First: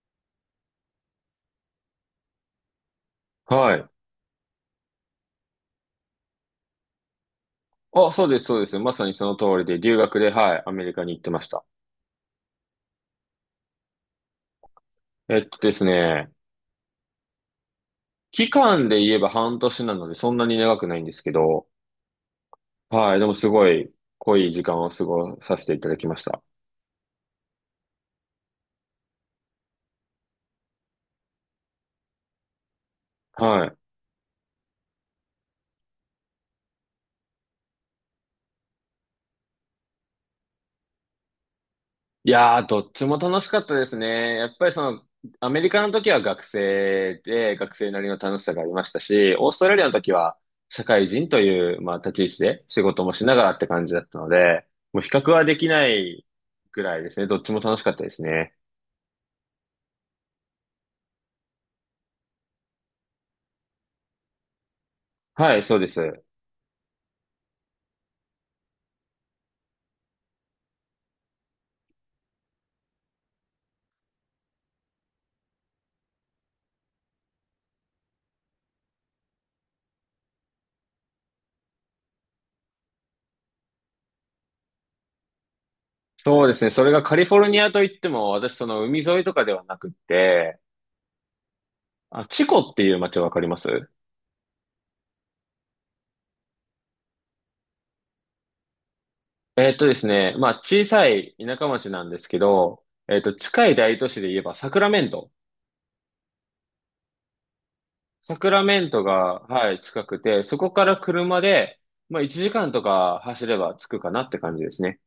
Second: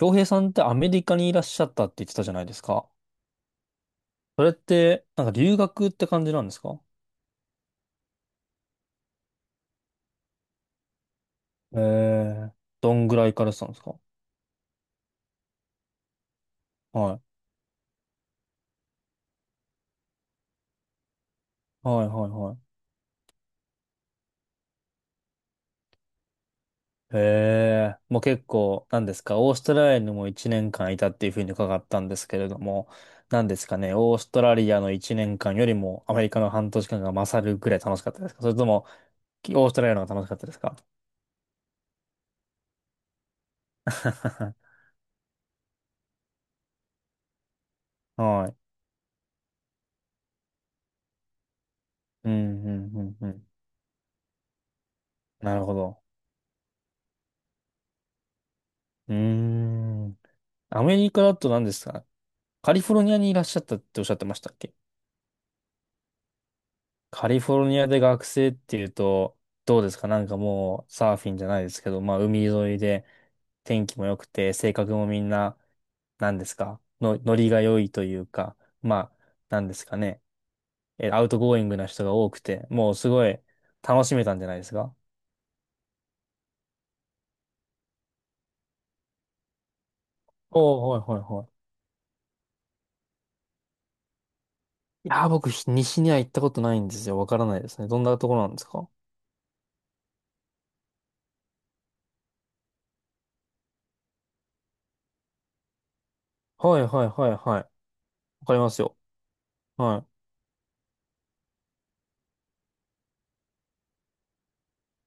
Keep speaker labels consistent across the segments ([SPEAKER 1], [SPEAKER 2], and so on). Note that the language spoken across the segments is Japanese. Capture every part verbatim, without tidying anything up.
[SPEAKER 1] 洋平さんってアメリカにいらっしゃったって言ってたじゃないですか。
[SPEAKER 2] はい。
[SPEAKER 1] それって、なんか留学って感じなんですか？
[SPEAKER 2] あ、そうです、そうです。まさにその通りで、留学で、はい、アメリカに行ってました。
[SPEAKER 1] ええ。どんぐらい行かれてたんですか？
[SPEAKER 2] えっとですね、
[SPEAKER 1] はい。
[SPEAKER 2] 期間で言えば半年なので、そんなに長くないんですけど、
[SPEAKER 1] はいはいはい。
[SPEAKER 2] はい、でもすごい濃い時間を過ごさせていただきました。
[SPEAKER 1] へえ、もう結構、なんですか、オーストラリアにもいちねんかんいたっていうふうに伺ったんですけれども、なんで
[SPEAKER 2] は
[SPEAKER 1] す
[SPEAKER 2] い。
[SPEAKER 1] かね、オーストラリアのいちねんかんよりもアメリカの半年間が勝るぐらい楽しかったですか？それとも、オーストラリアの方が楽しかったですか？
[SPEAKER 2] いやー、どっちも楽しかったですね。や っぱりその、アメリカの時は学生で、学生なりの楽し
[SPEAKER 1] は
[SPEAKER 2] さ
[SPEAKER 1] い。
[SPEAKER 2] がありましたし、オーストラリアの時は社会人という、まあ、立ち位
[SPEAKER 1] うん、
[SPEAKER 2] 置で
[SPEAKER 1] う
[SPEAKER 2] 仕
[SPEAKER 1] ん、う
[SPEAKER 2] 事も
[SPEAKER 1] ん、
[SPEAKER 2] し
[SPEAKER 1] う
[SPEAKER 2] なが
[SPEAKER 1] ん。
[SPEAKER 2] らって感じだったので、もう比較は
[SPEAKER 1] な
[SPEAKER 2] で
[SPEAKER 1] る
[SPEAKER 2] き
[SPEAKER 1] ほ
[SPEAKER 2] な
[SPEAKER 1] ど。
[SPEAKER 2] いぐらいですね。どっちも楽しかったですね。
[SPEAKER 1] うーん。アメリカだと何ですか？カリフォルニアにいらっしゃったっておっしゃってましたっけ？
[SPEAKER 2] はい、そうです。
[SPEAKER 1] カリフォルニアで学生っていうと、どうですか？なんかもうサーフィンじゃないですけど、まあ海沿いで天気も良くて、性格もみんな、何ですかの、ノリが良いというか、まあ、何ですかね。え、アウトゴーイングな人が多くて、もうすごい楽しめたんじゃないですか？
[SPEAKER 2] そうですね。それがカリフォルニアといっても、私その海沿いとかではなくって、
[SPEAKER 1] おおー、はいはいはい。
[SPEAKER 2] あ、チコっていう街わかります？
[SPEAKER 1] いやー、僕、ひ西には行ったことないんですよ。わからないですね。どんなところなんですか？
[SPEAKER 2] えーっとですね、まあ、小さい田舎町なんですけど、えーっと、近い大都市で言えばサクラメント。
[SPEAKER 1] はいはいはいはい。わ
[SPEAKER 2] サク
[SPEAKER 1] かり
[SPEAKER 2] ラ
[SPEAKER 1] ます
[SPEAKER 2] メン
[SPEAKER 1] よ。
[SPEAKER 2] トが、はい、
[SPEAKER 1] は
[SPEAKER 2] 近く
[SPEAKER 1] い。
[SPEAKER 2] て、そこから車で、まあ、いちじかんとか走れば着くかなって感じですね。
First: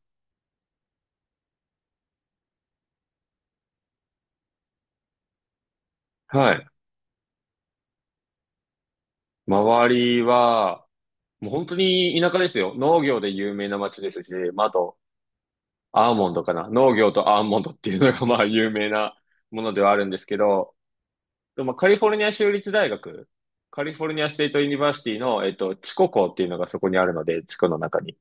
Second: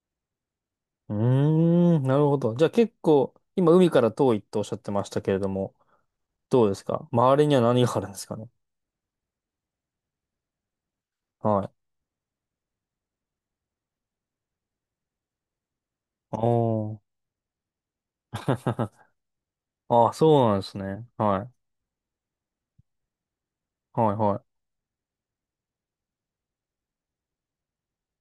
[SPEAKER 1] うーん、なるほど。じゃあ結構、今海から遠いっておっしゃってましたけれども、
[SPEAKER 2] は
[SPEAKER 1] ど
[SPEAKER 2] い。
[SPEAKER 1] うですか？周りには何があるんですかね？
[SPEAKER 2] 周りは、もう
[SPEAKER 1] は
[SPEAKER 2] 本
[SPEAKER 1] い。
[SPEAKER 2] 当に田舎ですよ。農業で有名な町ですし、まあ、あと、アーモン
[SPEAKER 1] あ
[SPEAKER 2] ドかな。農
[SPEAKER 1] ー。
[SPEAKER 2] 業とアーモンドっていうのが、まあ、有名 なものではあるん
[SPEAKER 1] あ、
[SPEAKER 2] ですけ
[SPEAKER 1] そうなんで
[SPEAKER 2] ど、
[SPEAKER 1] すね。は
[SPEAKER 2] で
[SPEAKER 1] い。
[SPEAKER 2] もカリフォルニア州立大学、カリフォ
[SPEAKER 1] は
[SPEAKER 2] ル
[SPEAKER 1] い、
[SPEAKER 2] ニアス
[SPEAKER 1] は
[SPEAKER 2] テー
[SPEAKER 1] い。
[SPEAKER 2] トユニバーシティの、えっと、地コ校っていうのがそこにあるので、地区の中に。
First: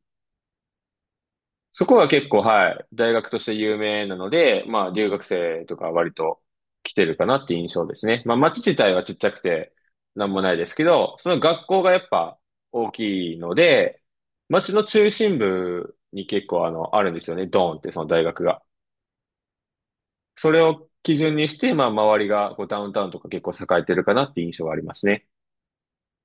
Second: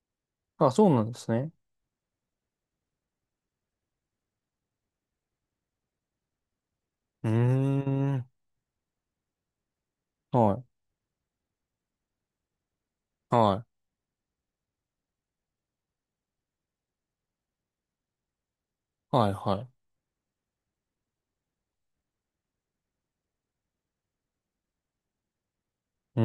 [SPEAKER 1] あ、そうなんですね。
[SPEAKER 2] そこは結構、はい、大学として有名なので、まあ、留学生とか割と来てるか
[SPEAKER 1] うー
[SPEAKER 2] なっていう印象ですね。
[SPEAKER 1] ん。
[SPEAKER 2] まあ、町自体はちっちゃくて、なんもな
[SPEAKER 1] は
[SPEAKER 2] い
[SPEAKER 1] い。
[SPEAKER 2] ですけど、その学校がやっぱ大きいの
[SPEAKER 1] はい。
[SPEAKER 2] で、町の中心部に結構あの、あるんですよね。ドーンってその大学が。
[SPEAKER 1] はい、はい。
[SPEAKER 2] それを基準にして、まあ、周りがこうダウンタウンとか結構栄えてるかなっていう印象がありますね。
[SPEAKER 1] うー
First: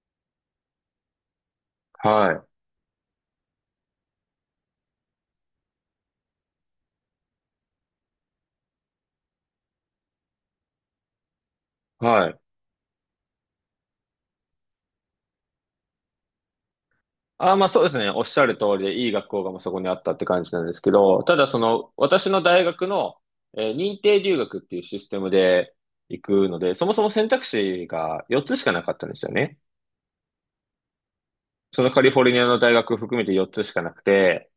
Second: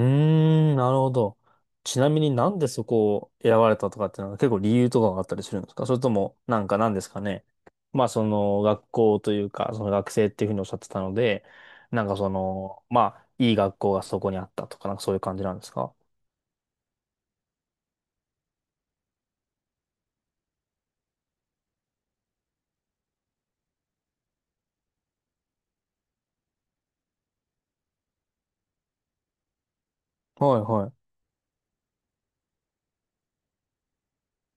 [SPEAKER 1] ん、なるほど。ちなみに
[SPEAKER 2] はい。
[SPEAKER 1] なんでそこを選ばれたとかっていうのは結構理由とかがあったりするんですか？それとも、なんか何ですかね。まあその学校というか、その学生っていうふうにおっしゃってたので、なんか
[SPEAKER 2] は
[SPEAKER 1] そ
[SPEAKER 2] い。
[SPEAKER 1] の、まあいい学校がそこにあったとか、なんかそういう感じなんですか？
[SPEAKER 2] あー、まあそうですね。おっしゃる通りで、いい学校がもうそこにあったって感じなんですけど、ただその、私の大学の、えー認定留学っていうシステムで行くので、そもそも選択肢がよっつしかなかったんですよね。
[SPEAKER 1] はいは
[SPEAKER 2] そのカリフォルニアの大学含めてよっつしかなくて、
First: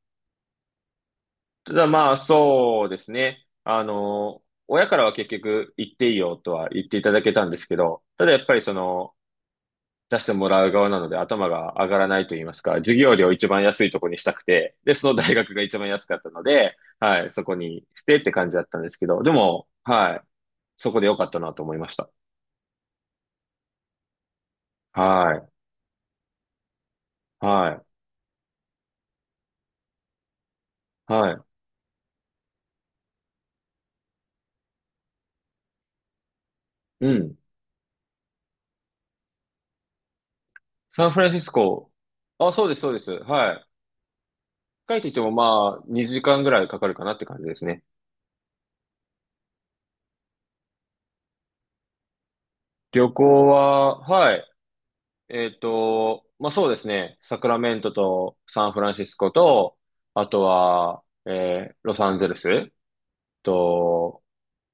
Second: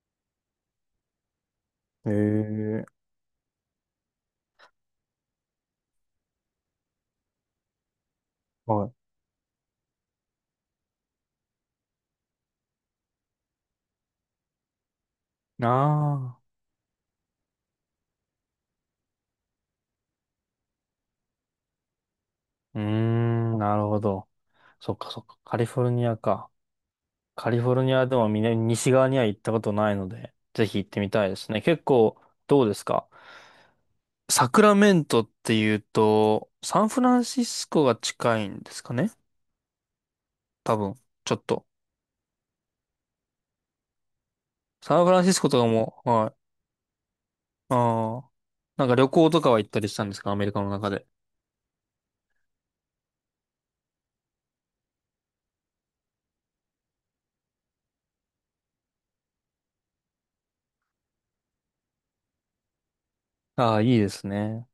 [SPEAKER 2] ただ
[SPEAKER 1] い。
[SPEAKER 2] ま
[SPEAKER 1] へ
[SPEAKER 2] あそ
[SPEAKER 1] え、
[SPEAKER 2] うですね。あの、親からは結局行っていいよとは言っていただけたんですけど、ただやっぱりそ
[SPEAKER 1] はい。
[SPEAKER 2] の、出してもらう側なので頭が上がらないと言いますか、授業料を一番安いとこにしたくて、で、その大学が一番安かった
[SPEAKER 1] ああ、
[SPEAKER 2] ので、はい、そこにしてって感じだったんですけど、でも、はい、そこで良かったなと思いました。
[SPEAKER 1] うーん、なるほど。そっかそっ
[SPEAKER 2] は
[SPEAKER 1] か。
[SPEAKER 2] い、
[SPEAKER 1] カリフォルニアか。カリフォ
[SPEAKER 2] は
[SPEAKER 1] ルニアでも南、西側には行ったことないので、ぜひ行ってみ
[SPEAKER 2] い、
[SPEAKER 1] たい
[SPEAKER 2] は
[SPEAKER 1] です
[SPEAKER 2] い。
[SPEAKER 1] ね。結構、どうですか？サクラメントっていうと、サンフ
[SPEAKER 2] う
[SPEAKER 1] ラン
[SPEAKER 2] ん。
[SPEAKER 1] シスコが近いんですかね？多分、
[SPEAKER 2] サンフラン
[SPEAKER 1] ちょ
[SPEAKER 2] シ
[SPEAKER 1] っ
[SPEAKER 2] ス
[SPEAKER 1] と。
[SPEAKER 2] コ。あ、そうです、そうです。はい。帰
[SPEAKER 1] サ
[SPEAKER 2] っ
[SPEAKER 1] ン
[SPEAKER 2] て
[SPEAKER 1] フ
[SPEAKER 2] きて
[SPEAKER 1] ラン
[SPEAKER 2] も
[SPEAKER 1] シスコとか
[SPEAKER 2] まあ、
[SPEAKER 1] も、
[SPEAKER 2] 2
[SPEAKER 1] は
[SPEAKER 2] 時間
[SPEAKER 1] い。
[SPEAKER 2] ぐらいかかるかなって感じですね。
[SPEAKER 1] ああ。なんか旅行とかは行ったりしたんですか？アメリカの中で。
[SPEAKER 2] 旅行は、はい。えっと、まあ、そうですね。サクラメントとサンフランシスコと、あとは、えーロサンゼルス
[SPEAKER 1] ああ、いいで
[SPEAKER 2] と、
[SPEAKER 1] すね。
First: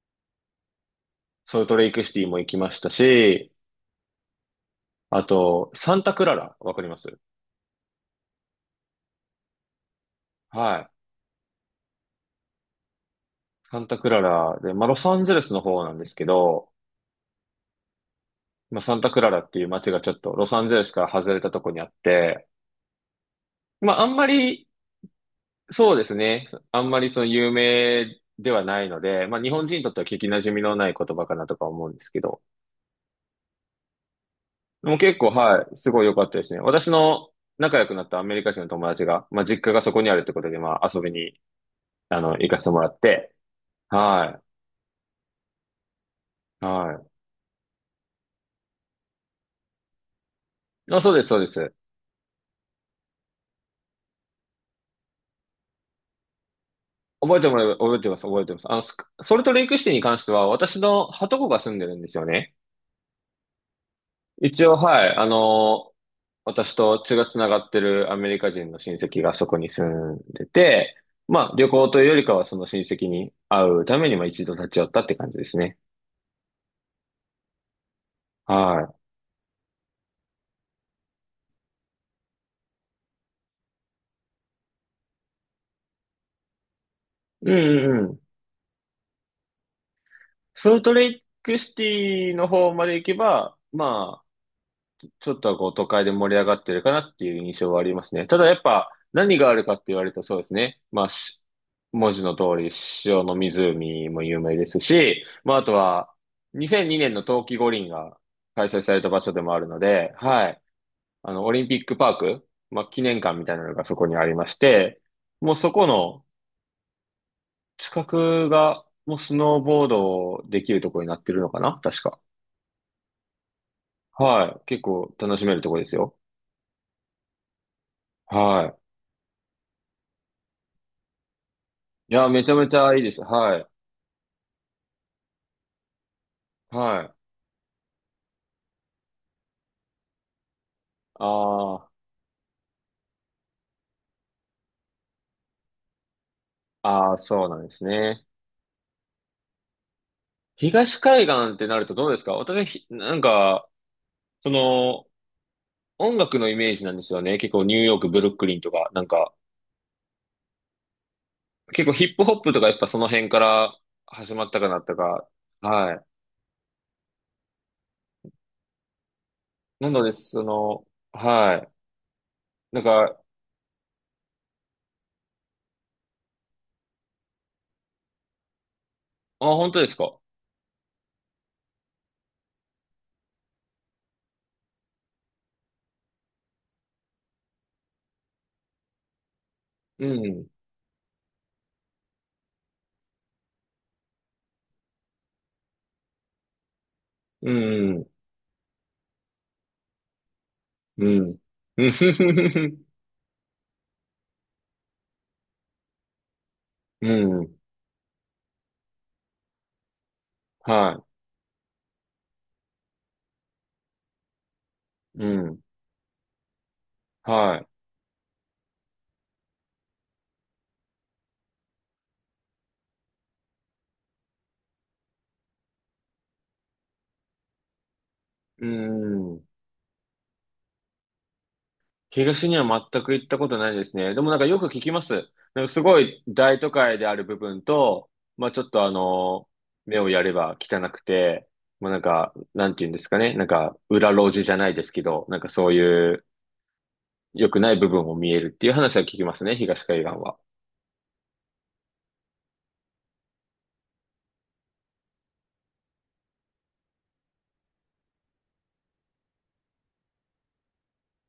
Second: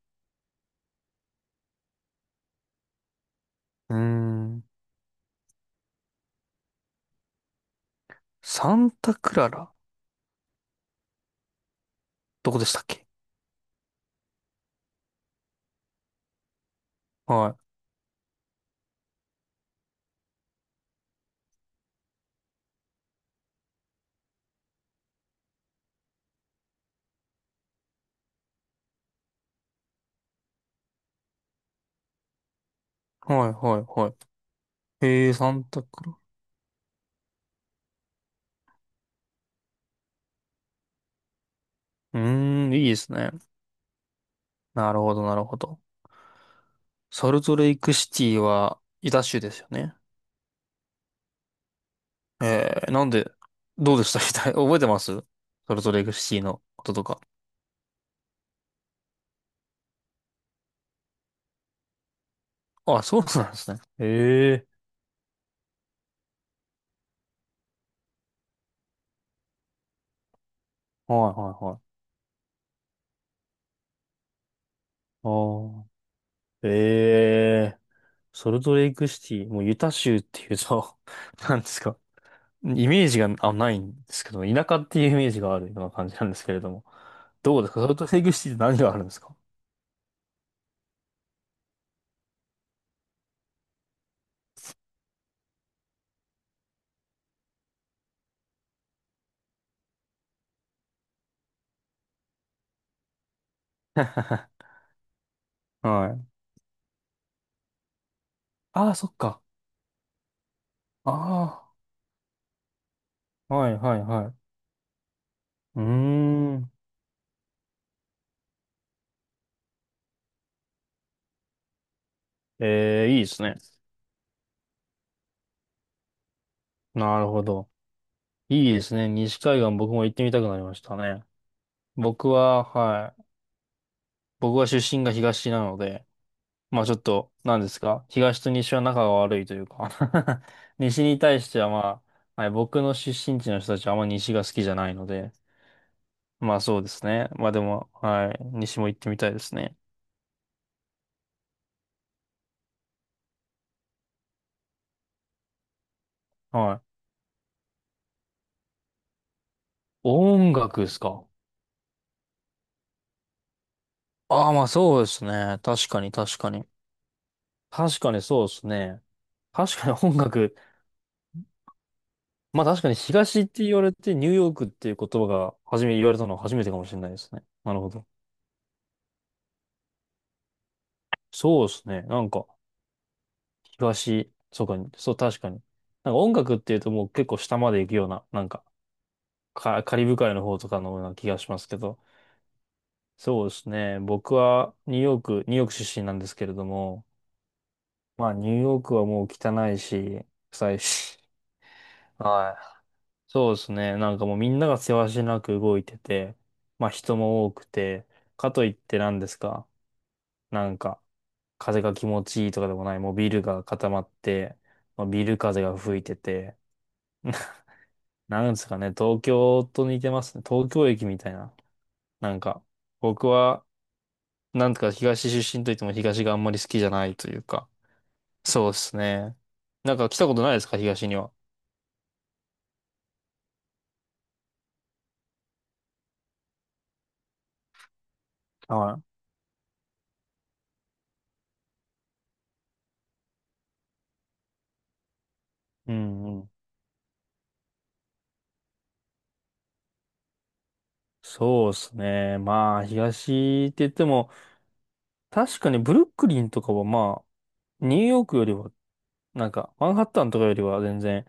[SPEAKER 2] ソルトレイクシティも行きましたし、
[SPEAKER 1] うーん。
[SPEAKER 2] あと、サンタクララ、わかります？
[SPEAKER 1] サンタクララ？
[SPEAKER 2] はい。
[SPEAKER 1] どこでしたっけ？
[SPEAKER 2] サンタクララで、まあ、ロサンゼルスの方なんですけど、
[SPEAKER 1] は
[SPEAKER 2] まあ、サンタクララっていう街がちょっとロサンゼルスから外れたとこにあって、まあ、あんまり、そうですね。あんまりその有名ではないので、まあ、日本人にとっては聞き馴染みのない言葉かなとか思うんですけど、
[SPEAKER 1] い。はい、はい、は
[SPEAKER 2] もう
[SPEAKER 1] い。
[SPEAKER 2] 結
[SPEAKER 1] へ
[SPEAKER 2] 構、
[SPEAKER 1] え、サン
[SPEAKER 2] はい、
[SPEAKER 1] タ
[SPEAKER 2] すご
[SPEAKER 1] ク
[SPEAKER 2] い良
[SPEAKER 1] ラ。
[SPEAKER 2] かったですね。私の仲良くなったアメリカ人の友達が、まあ、実家がそこにあるってことで、まあ、遊びに、
[SPEAKER 1] う
[SPEAKER 2] あの、行かせ
[SPEAKER 1] ー
[SPEAKER 2] て
[SPEAKER 1] ん、
[SPEAKER 2] も
[SPEAKER 1] い
[SPEAKER 2] ら
[SPEAKER 1] いで
[SPEAKER 2] っ
[SPEAKER 1] すね。
[SPEAKER 2] て、は
[SPEAKER 1] なるほど、なるほど。
[SPEAKER 2] い、は
[SPEAKER 1] ソルトレイクシティは、ユタ州ですよね。
[SPEAKER 2] い。あ、そうです、そうです。
[SPEAKER 1] えー、なんで、どうでした？ 覚えてます？ソルトレイクシティのこととか。
[SPEAKER 2] 覚えてもらえば、覚えてます、覚えてます。あの、スクソルトレイクシティに関しては、私のはとこが住んでるんですよね。
[SPEAKER 1] あ、そうなんですね。え
[SPEAKER 2] 一
[SPEAKER 1] え。
[SPEAKER 2] 応、はい、あの、私と血がつながってるアメリカ人の親戚がそこに住んでて、
[SPEAKER 1] はいは
[SPEAKER 2] まあ、
[SPEAKER 1] い
[SPEAKER 2] 旅
[SPEAKER 1] はい。
[SPEAKER 2] 行というよりかは、その親戚に会うために、まあ、一度立ち寄ったって
[SPEAKER 1] あ
[SPEAKER 2] 感じですね。
[SPEAKER 1] あ、ええ。ソルトレ
[SPEAKER 2] は
[SPEAKER 1] イクシティ、もうユタ州っていうと なんですか。イメージがあ、ないんですけど、田舎っていうイメージがあるような感じなんですけれども。
[SPEAKER 2] い。う
[SPEAKER 1] どうですか？ソルト
[SPEAKER 2] んう
[SPEAKER 1] レ
[SPEAKER 2] ん。
[SPEAKER 1] イクシティって何があるんですか？
[SPEAKER 2] ソルトレイクシティの方まで行けば、まあ、ちょっとはこう都会で盛り上がってるかなっていう印象はありますね。ただやっぱ何があるかって言われるとそうですね。まあ、し文字の通り塩の湖も 有名ですし、まああと
[SPEAKER 1] は
[SPEAKER 2] は
[SPEAKER 1] い。
[SPEAKER 2] にせんにねんの冬季五輪が開催
[SPEAKER 1] あ
[SPEAKER 2] さ
[SPEAKER 1] あ、
[SPEAKER 2] れ
[SPEAKER 1] そ
[SPEAKER 2] た
[SPEAKER 1] っ
[SPEAKER 2] 場所で
[SPEAKER 1] か。
[SPEAKER 2] もあるので、はい。あの、オ
[SPEAKER 1] あ
[SPEAKER 2] リンピックパーク、まあ記念館みた
[SPEAKER 1] あ、
[SPEAKER 2] いな
[SPEAKER 1] は
[SPEAKER 2] の
[SPEAKER 1] い
[SPEAKER 2] がそ
[SPEAKER 1] はい
[SPEAKER 2] こにあ
[SPEAKER 1] は
[SPEAKER 2] りま
[SPEAKER 1] い。
[SPEAKER 2] して、もうそ
[SPEAKER 1] うー
[SPEAKER 2] この
[SPEAKER 1] ん。
[SPEAKER 2] 近くがもうスノーボードできるところになってるのかな確か。
[SPEAKER 1] ええ、いいですね。
[SPEAKER 2] はい。結構楽しめるとこですよ。
[SPEAKER 1] なるほど。いい
[SPEAKER 2] は
[SPEAKER 1] ですね。西海岸僕も行ってみたくなりましたね。
[SPEAKER 2] い。いや、
[SPEAKER 1] 僕
[SPEAKER 2] めちゃ
[SPEAKER 1] は、
[SPEAKER 2] めちゃいいで
[SPEAKER 1] は
[SPEAKER 2] す。
[SPEAKER 1] い。
[SPEAKER 2] はい。
[SPEAKER 1] 僕は出身が東なので、まあちょ
[SPEAKER 2] は
[SPEAKER 1] っ
[SPEAKER 2] い。
[SPEAKER 1] と、なんですか。東と西は仲が悪いというか、 西に対しては
[SPEAKER 2] ああ、
[SPEAKER 1] まあ、はい、僕の出身地の人たちはあんま西が好きじゃないので、まあそうです
[SPEAKER 2] ああ、
[SPEAKER 1] ね。
[SPEAKER 2] そう
[SPEAKER 1] まあ
[SPEAKER 2] な
[SPEAKER 1] で
[SPEAKER 2] んです
[SPEAKER 1] も、
[SPEAKER 2] ね。
[SPEAKER 1] はい。西も行ってみたいですね。
[SPEAKER 2] 東海岸ってなるとどうですか？私、ひなんか、その、音楽のイメ
[SPEAKER 1] は
[SPEAKER 2] ージなんで
[SPEAKER 1] い。
[SPEAKER 2] すよね。結構ニューヨーク、ブルックリンとか、なんか、
[SPEAKER 1] 音楽ですか？
[SPEAKER 2] 結構ヒップホップとかやっぱその辺から始ま
[SPEAKER 1] あ
[SPEAKER 2] っ
[SPEAKER 1] あ、
[SPEAKER 2] た
[SPEAKER 1] ま
[SPEAKER 2] か
[SPEAKER 1] あ
[SPEAKER 2] なった
[SPEAKER 1] そうです
[SPEAKER 2] か。
[SPEAKER 1] ね。確
[SPEAKER 2] は
[SPEAKER 1] か
[SPEAKER 2] い。
[SPEAKER 1] に確かに。確かにそうですね。確か
[SPEAKER 2] な
[SPEAKER 1] に
[SPEAKER 2] ので、
[SPEAKER 1] 音
[SPEAKER 2] そ
[SPEAKER 1] 楽。
[SPEAKER 2] の、はい。
[SPEAKER 1] まあ
[SPEAKER 2] な
[SPEAKER 1] 確
[SPEAKER 2] ん
[SPEAKER 1] かに
[SPEAKER 2] か、
[SPEAKER 1] 東って言われてニューヨークっていう言葉が初め言われたのは初めてかもしれないですね。なるほど。
[SPEAKER 2] あ、本当ですか？
[SPEAKER 1] そうですね。なんか東、そうか、そう確かに。なんか音楽っていうともう結構下まで行くような、なんかカ、カリ
[SPEAKER 2] う
[SPEAKER 1] ブ海の
[SPEAKER 2] ん。
[SPEAKER 1] 方とかのような気がしますけど。そうですね。僕はニューヨーク、ニューヨーク出身なんですけれども、
[SPEAKER 2] うん。
[SPEAKER 1] まあニューヨークはもう汚いし、臭い
[SPEAKER 2] う
[SPEAKER 1] し。
[SPEAKER 2] ん。う
[SPEAKER 1] は
[SPEAKER 2] ん。
[SPEAKER 1] い。そうですね。なんかもうみんながせわしなく動いてて、まあ
[SPEAKER 2] う
[SPEAKER 1] 人も多
[SPEAKER 2] ん。
[SPEAKER 1] くて、かといって何ですか？なんか、
[SPEAKER 2] は
[SPEAKER 1] 風が気持ちいいとかでもない、もうビルが固まって、まあ、
[SPEAKER 2] い。
[SPEAKER 1] ビ
[SPEAKER 2] う
[SPEAKER 1] ル
[SPEAKER 2] ん。
[SPEAKER 1] 風が吹いてて、
[SPEAKER 2] は
[SPEAKER 1] なんですかね、東京と似てますね。東京駅みたいな。なんか、僕は、なんとか東出身といっても東があんまり好きじゃないというか、
[SPEAKER 2] い。う
[SPEAKER 1] そうですね。
[SPEAKER 2] ん。
[SPEAKER 1] なんか来たことないですか、東には。
[SPEAKER 2] 東には全く行ったことないですね。でもなんかよく聞きます。なんかすごい大都会である部分と、まあちょっとあ
[SPEAKER 1] はい。
[SPEAKER 2] の、目をやれば汚くて、まあなんか、なんて言うんですかね。なんか、裏路地じゃないですけど、なんかそうい
[SPEAKER 1] う
[SPEAKER 2] う
[SPEAKER 1] んうん。
[SPEAKER 2] 良くない部分を見えるっていう話は聞きますね、東海岸は。
[SPEAKER 1] そうですね。まあ、東って言っても、確かにブルックリンとかはまあ、ニューヨークよりは、なんか、マンハッタンとかよりは全然、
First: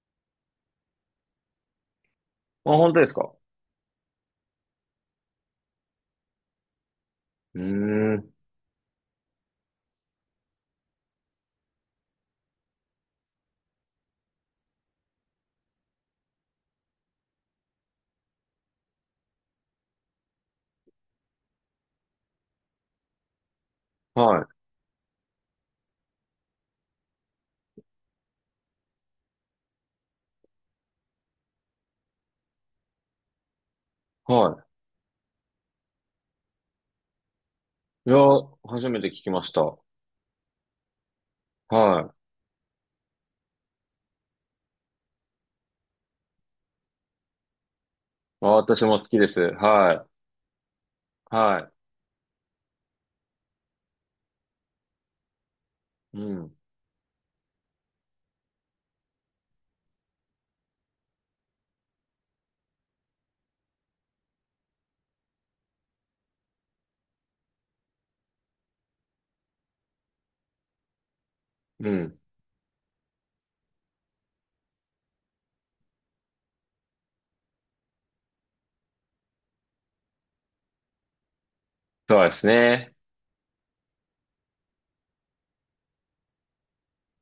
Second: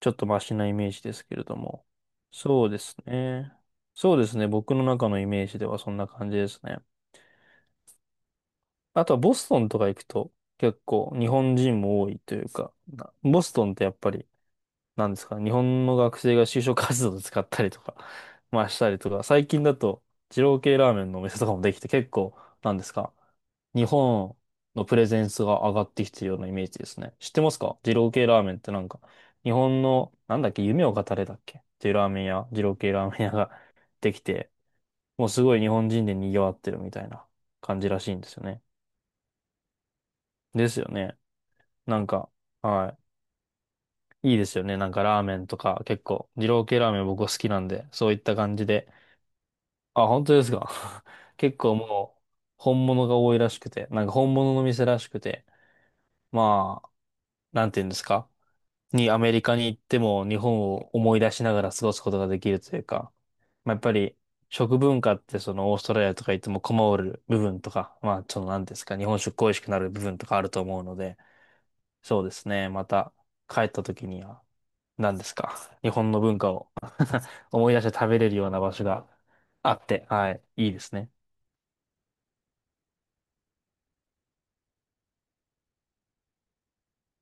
[SPEAKER 1] ちょっとマシなイメージですけれども。そ
[SPEAKER 2] あ、
[SPEAKER 1] うで
[SPEAKER 2] 本
[SPEAKER 1] す
[SPEAKER 2] 当ですか？
[SPEAKER 1] ね。そうですね。僕の中のイメージではそんな感じですね。
[SPEAKER 2] うーん。
[SPEAKER 1] あとはボストンとか行くと結構日本人も多いというか、なボストンってやっぱりなんですか、日本の学生が就職活動で使ったりとか、まあしたりとか、最近だと、二郎系ラーメンのお店とかもできて、結構、なんですか、日本
[SPEAKER 2] はい。
[SPEAKER 1] のプレゼンスが上がってきてるようなイメージですね。知ってますか？二郎系ラーメンって、なんか、日本の、なんだっけ、夢を語れだっけっていうラーメン屋、二郎系ラーメン屋が できて、
[SPEAKER 2] は
[SPEAKER 1] もうすごい日本人で賑わってるみたいな感じらし
[SPEAKER 2] い。い
[SPEAKER 1] い
[SPEAKER 2] や、
[SPEAKER 1] んですよね。
[SPEAKER 2] 初めて聞きました。はい。
[SPEAKER 1] ですよね。なん
[SPEAKER 2] あ、
[SPEAKER 1] か、はい。いいですよね。なんかラーメンとか結構、二郎系ラーメン僕は好きなんで、そういった感じ
[SPEAKER 2] 私
[SPEAKER 1] で。
[SPEAKER 2] も好きです。は
[SPEAKER 1] あ、本当ですか。
[SPEAKER 2] い。
[SPEAKER 1] 結
[SPEAKER 2] は
[SPEAKER 1] 構もう、本物が多いらしくて、なんか本物の店らしくて、
[SPEAKER 2] い。うん。
[SPEAKER 1] まあ、なんていうんですか。にアメリカに行っても日本を思い出しながら過ごすことができるというか、まあ、やっぱり食文化ってそのオーストラリアとか行っても困る部分とか、まあそのなんていうんですか、日本食恋しくなる部分とかあると思うので、
[SPEAKER 2] うん。
[SPEAKER 1] そうですね。また帰った時には、何ですか。日本の文化を思い出して食べれるような場所があって、はい、いいですね。
[SPEAKER 2] そうですね。